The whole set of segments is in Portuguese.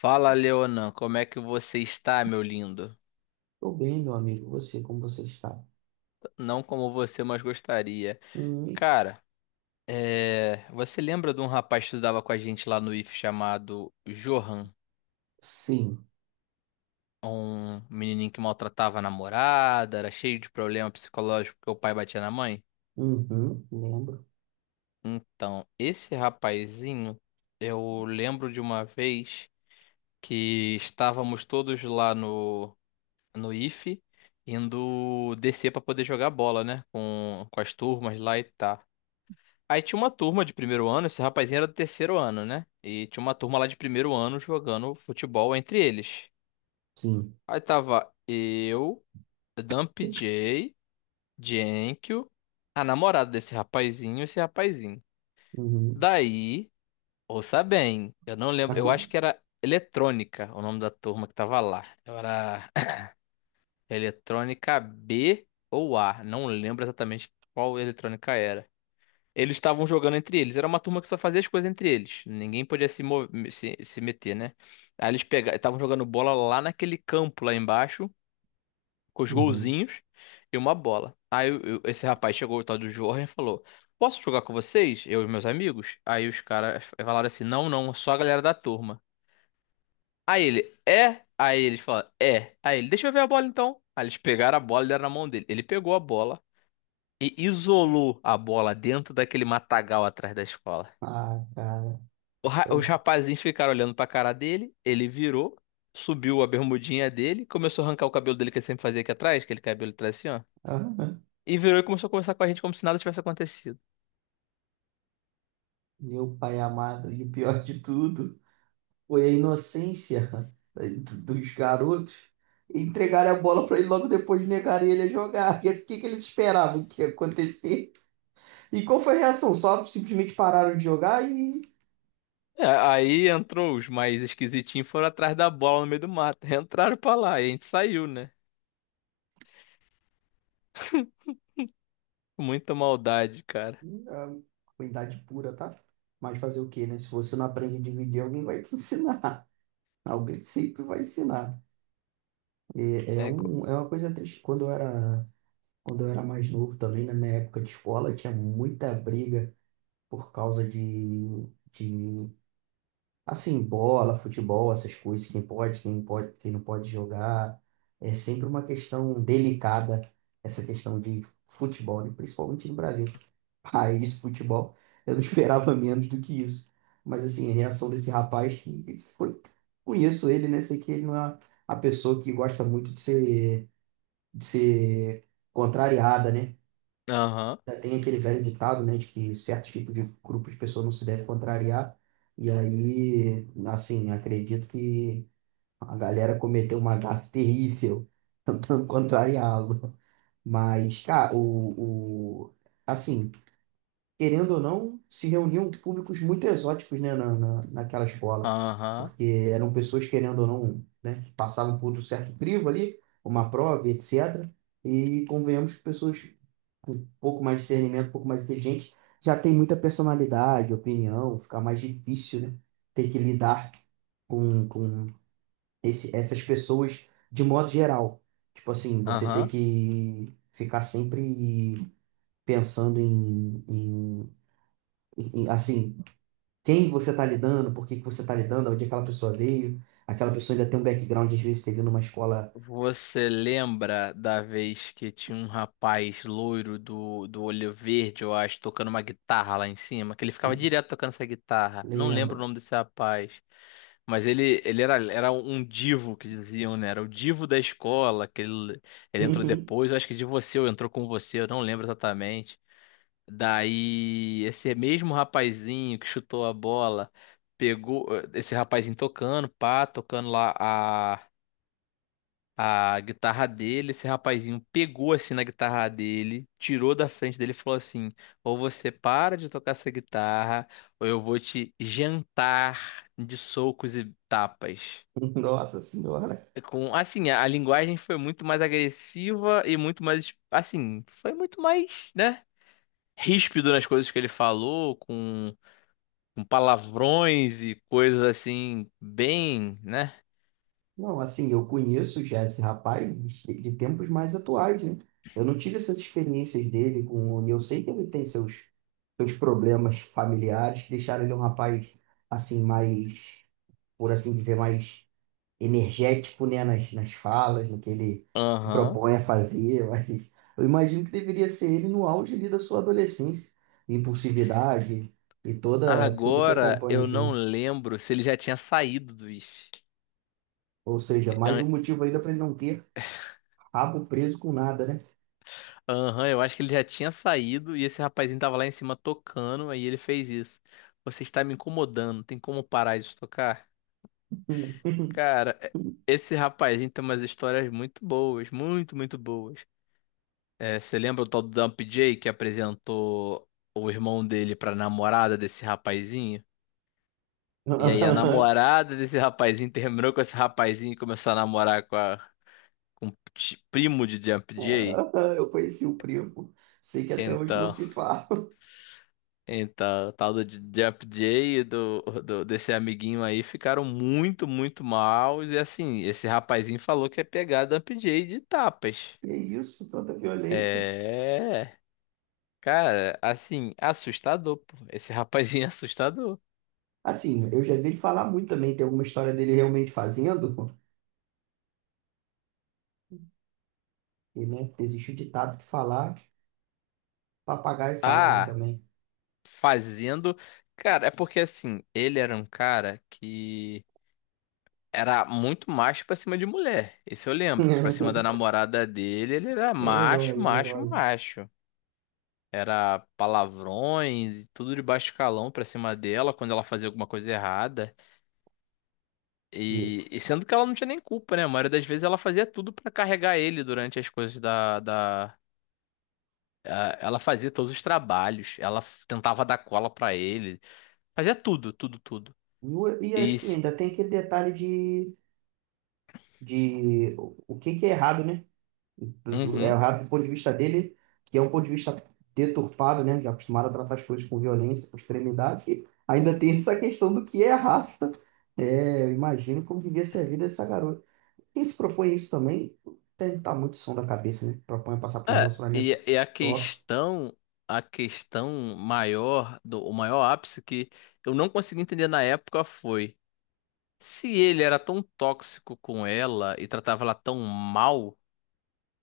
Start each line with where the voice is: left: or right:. left: Fala, Leonan, como é que você está, meu lindo?
right: Tô bem, meu amigo. Você, como você está?
left: Não como você, mas gostaria.
right: Hum.
left: Cara, você lembra de um rapaz que estudava com a gente lá no IF chamado Johan?
right: Sim.
left: Um menininho que maltratava a namorada, era cheio de problema psicológico porque o pai batia na mãe?
right: Uhum, lembro.
left: Então, esse rapazinho, eu lembro de uma vez que estávamos todos lá no IF indo descer para poder jogar bola, né? Com as turmas lá e tal. Aí tinha uma turma de primeiro ano, esse rapazinho era do terceiro ano, né? E tinha uma turma lá de primeiro ano jogando futebol entre eles.
right: Sim.
left: Aí tava eu, Dump J, Jenkyo, a namorada desse rapazinho e esse rapazinho.
right: Uhum.
left: Daí, ouça bem, eu não lembro, eu acho que era Eletrônica o nome da turma que tava lá. Era Eletrônica B ou A, não lembro exatamente qual eletrônica era. Eles estavam jogando entre eles. Era uma turma que só fazia as coisas entre eles. Ninguém podia se, mo- se meter, né? Estavam jogando bola lá naquele campo lá embaixo, com os
right: Uhum.
left: golzinhos e uma bola. Esse rapaz chegou, o tal do Jorge, e falou: Posso jogar com vocês, eu e meus amigos? Aí os caras falaram assim: Não, não, só a galera da turma. Aí ele: É? Aí eles falaram: É. Aí ele: Deixa eu ver a bola então. Aí eles pegaram a bola e deram na mão dele. Ele pegou a bola e isolou a bola dentro daquele matagal atrás da escola.
right: Ah, cara.
left: Os
right: Eu.
left: rapazinhos ficaram olhando pra cara dele, ele virou, subiu a bermudinha dele, começou a arrancar o cabelo dele que ele sempre fazia aqui atrás, aquele cabelo atrás assim, ó.
right: Aham.
left: E virou e começou a conversar com a gente como se nada tivesse acontecido.
right: Meu pai amado, e o pior de tudo foi a inocência dos garotos. Entregaram a bola para ele logo depois negaram ele a jogar. E assim, o que que eles esperavam que ia acontecer? E qual foi a reação? Só simplesmente pararam de jogar e
left: É, aí entrou os mais esquisitinhos, foram atrás da bola no meio do mato. Entraram pra lá e a gente saiu, né? Muita maldade, cara.
right: a ruindade pura, tá? Mas fazer o quê, né? Se você não aprende a dividir, alguém vai te ensinar. Alguém sempre vai ensinar. É, é,
left: É, co-
right: um, é uma coisa triste. Quando eu era mais novo também, né, na época de escola, tinha muita briga por causa de, assim, bola, futebol, essas coisas, quem pode, quem não pode jogar. É sempre uma questão delicada, essa questão de futebol, né? Principalmente no Brasil, raiz de futebol. Eu não esperava menos do que isso. Mas assim, a reação desse rapaz, conheço ele, né? Sei que ele não é a pessoa que gosta muito de ser contrariada, né?
left: Aham,
right: Já tem aquele velho ditado, né, de que certos tipos de grupos de pessoas não se deve contrariar. E aí, assim, acredito que a galera cometeu uma gafe terrível tentando contrariá-lo. Mas, cara, assim, querendo ou não, se reuniam públicos muito exóticos, né, naquela escola,
left: aham,
right: porque eram pessoas, querendo ou não, né, que passavam por um certo crivo ali, uma prova, etc. E convenhamos que pessoas com um pouco mais de discernimento, um pouco mais inteligentes, já tem muita personalidade, opinião, fica mais difícil, né, ter que lidar com essas pessoas de modo geral. Tipo assim, você ter
left: aham.
right: que ficar sempre pensando em, assim, quem você está lidando, por que que você está lidando, onde aquela pessoa veio. Aquela pessoa ainda tem um background, às vezes, teve numa escola.
left: Você lembra da vez que tinha um rapaz loiro do olho verde, eu acho, tocando uma guitarra lá em cima? Que ele ficava direto tocando essa guitarra. Não lembro o
right: Lembro.
left: nome desse rapaz. Mas era um divo que diziam, né? Era o divo da escola, ele entrou depois, eu acho que de você, ou entrou com você, eu não lembro exatamente. Daí, esse mesmo rapazinho que chutou a bola, pegou esse rapazinho tocando, pá, tocando lá a guitarra dele, esse rapazinho pegou assim na guitarra dele, tirou da frente dele e falou assim: ou você para de tocar essa guitarra, ou eu vou te jantar de socos e tapas.
right: Uhum. Nossa Senhora.
left: É. A linguagem foi muito mais agressiva e muito mais, assim, foi muito mais, né, ríspido nas coisas que ele falou, com palavrões e coisas assim, bem, né?
right: Não, assim, eu conheço já esse rapaz de tempos mais atuais, né? Eu não tive essas experiências dele com. E eu sei que ele tem seus problemas familiares que deixaram ele um rapaz, assim, mais, por assim dizer, mais energético, né, nas falas, no que ele
left: Aham.
right: propõe a fazer, mas eu imagino que deveria ser ele no auge ali da sua adolescência, impulsividade e toda tudo que
left: Agora
right: acompanha
left: eu não
right: junto.
left: lembro se ele já tinha saído do IF.
right: Ou seja, mais um
left: An-
right: motivo ainda para ele não ter rabo preso com nada, né?
left: Aham, eu acho que ele já tinha saído e esse rapazinho tava lá em cima tocando, aí ele fez isso. Você está me incomodando, tem como parar de tocar? Cara, esse rapazinho tem umas histórias muito boas, muito, muito boas. É, você lembra o tal do Dump J que apresentou o irmão dele pra namorada desse rapazinho? E aí a namorada desse rapazinho terminou com esse rapazinho e começou a namorar com a com ti- primo de Jump Jay.
right: Eu conheci o primo, sei que até hoje não
left: Então,
right: se fala.
left: então, o tal do Jump Jay e do desse amiguinho aí ficaram muito, muito mal. E assim, esse rapazinho falou que ia pegar Jump Jay de tapas.
right: E é isso, tanta violência.
left: É, cara, assim, assustador, pô. Esse rapazinho é assustador.
right: Assim, eu já vi ele falar muito também, tem alguma história dele realmente fazendo, e, né, existe o ditado que falar Papagaio fala, né,
left: Ah,
right: também.
left: fazendo. Cara, é porque assim, ele era um cara que era muito macho pra cima de mulher. Isso eu lembro, que pra cima da namorada dele, ele era
right: Herói,
left: macho,
right: é
left: macho,
right: herói.
left: macho. Era palavrões e tudo de baixo calão pra cima dela quando ela fazia alguma coisa errada.
right: E,
left: E, sendo que ela não tinha nem culpa, né? A maioria das vezes ela fazia tudo pra carregar ele durante as coisas da, da... Ah, ela fazia todos os trabalhos, tentava dar cola pra ele, fazia tudo, tudo, tudo.
right: e
left: E,
right: assim,
left: se-
right: ainda tem aquele detalhe de, o que que é errado, né? É
left: Uhum.
right: errado do ponto de vista dele, que é um ponto de vista deturpado, né? Já acostumado a tratar as coisas com violência, com extremidade. E ainda tem essa questão do que é errado. É, eu imagino como devia ser a vida dessa garota. Quem se propõe isso também tem que estar muito som da cabeça, né? Propõe passar por um
left: É,
right: relacionamento tóxico.
left: a questão maior, do, o maior ápice que eu não consegui entender na época foi se ele era tão tóxico com ela e tratava ela tão mal,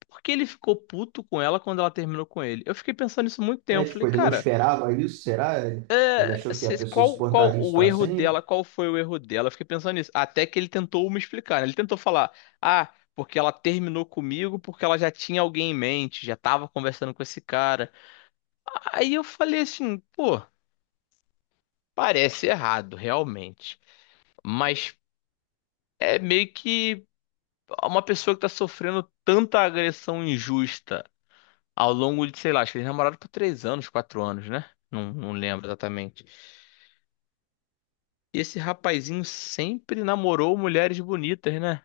left: por que ele ficou puto com ela quando ela terminou com ele? Eu fiquei pensando nisso muito
right: É,
left: tempo. Falei,
right: tipo, ele não
left: cara,
right: esperava isso, será? Ele achou que a pessoa
left: qual, qual
right: suportaria isso
left: o
right: para
left: erro
right: sempre?
left: dela? Qual foi o erro dela? Eu fiquei pensando nisso. Até que ele tentou me explicar, né? Ele tentou falar, ah, porque ela terminou comigo porque ela já tinha alguém em mente, já tava conversando com esse cara. Aí eu falei assim, pô, parece errado, realmente. Mas é meio que uma pessoa que tá sofrendo tanta agressão injusta ao longo de, sei lá, acho que eles namoraram por 3 anos, 4 anos, né? Não, não lembro exatamente. E esse rapazinho sempre namorou mulheres bonitas, né?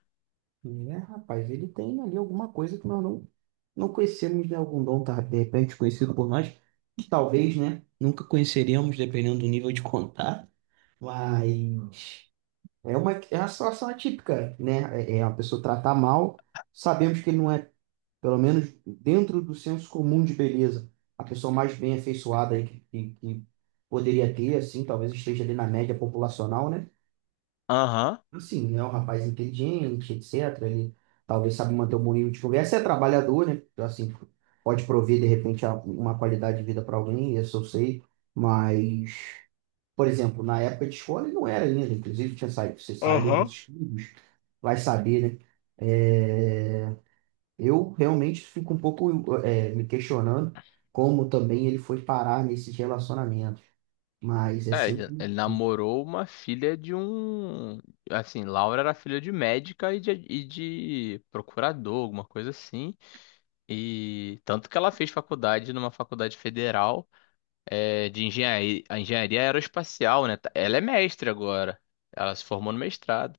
right: É, rapaz, ele tem ali alguma coisa que nós não conhecemos, né? Algum dom, tá, de repente, conhecido por nós, que talvez, né, nunca conheceríamos, dependendo do nível de contato. Mas é uma situação atípica, né? É uma pessoa tratar mal, sabemos que ele não é pelo menos dentro do senso comum de beleza, a pessoa mais bem afeiçoada aí que poderia ter, assim, talvez esteja ali na média populacional, né?
left: Aham.
right: Assim, é um rapaz inteligente, etc. Ele talvez sabe manter um bom nível de conversa, é trabalhador, né? Então, assim, pode prover, de repente, uma qualidade de vida para alguém, isso eu sei, mas... Por exemplo, na época de escola ele não era ainda, inclusive tinha saído, você saído dos
left: Aham.
right: estudos, vai saber, né? É, eu realmente fico um pouco me questionando como também ele foi parar nesses relacionamentos. Mas é
left: É, ele
right: sempre
left: ele namorou uma filha de um. Assim, Laura era filha de médica e de procurador, alguma coisa assim. E tanto que ela fez faculdade numa faculdade federal de engenharia, engenharia aeroespacial, né? Ela é mestre agora. Ela se formou no mestrado.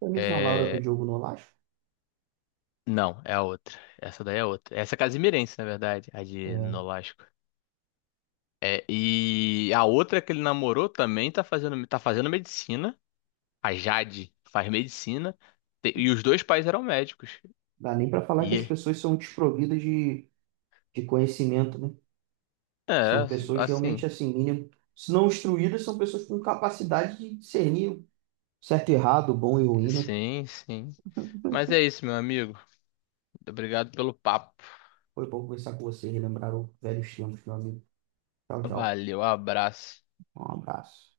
right: a mesma Laura do
left: É,
right: Diogo Nolasco.
left: não, é a outra. Essa daí é outra. Essa é casimirense, na verdade, a de
right: É,
left: Nolasco. É, e a outra que ele namorou também tá fazendo medicina. A Jade faz medicina. E os dois pais eram médicos.
right: dá nem para falar que
left: E
right: as
left: é,
right: pessoas são desprovidas de conhecimento, né? São
left: é,
right: pessoas realmente
left: assim,
right: assim, mínimo, se não instruídas, são pessoas com capacidade de discernir o certo e errado, o bom e o ruim, né?
left: sim, sim. Mas é isso, meu amigo. Obrigado pelo papo.
right: Foi bom conversar com você, relembrar os velhos tempos, meu amigo. Tchau, tchau.
left: Valeu, abraço.
right: Um abraço.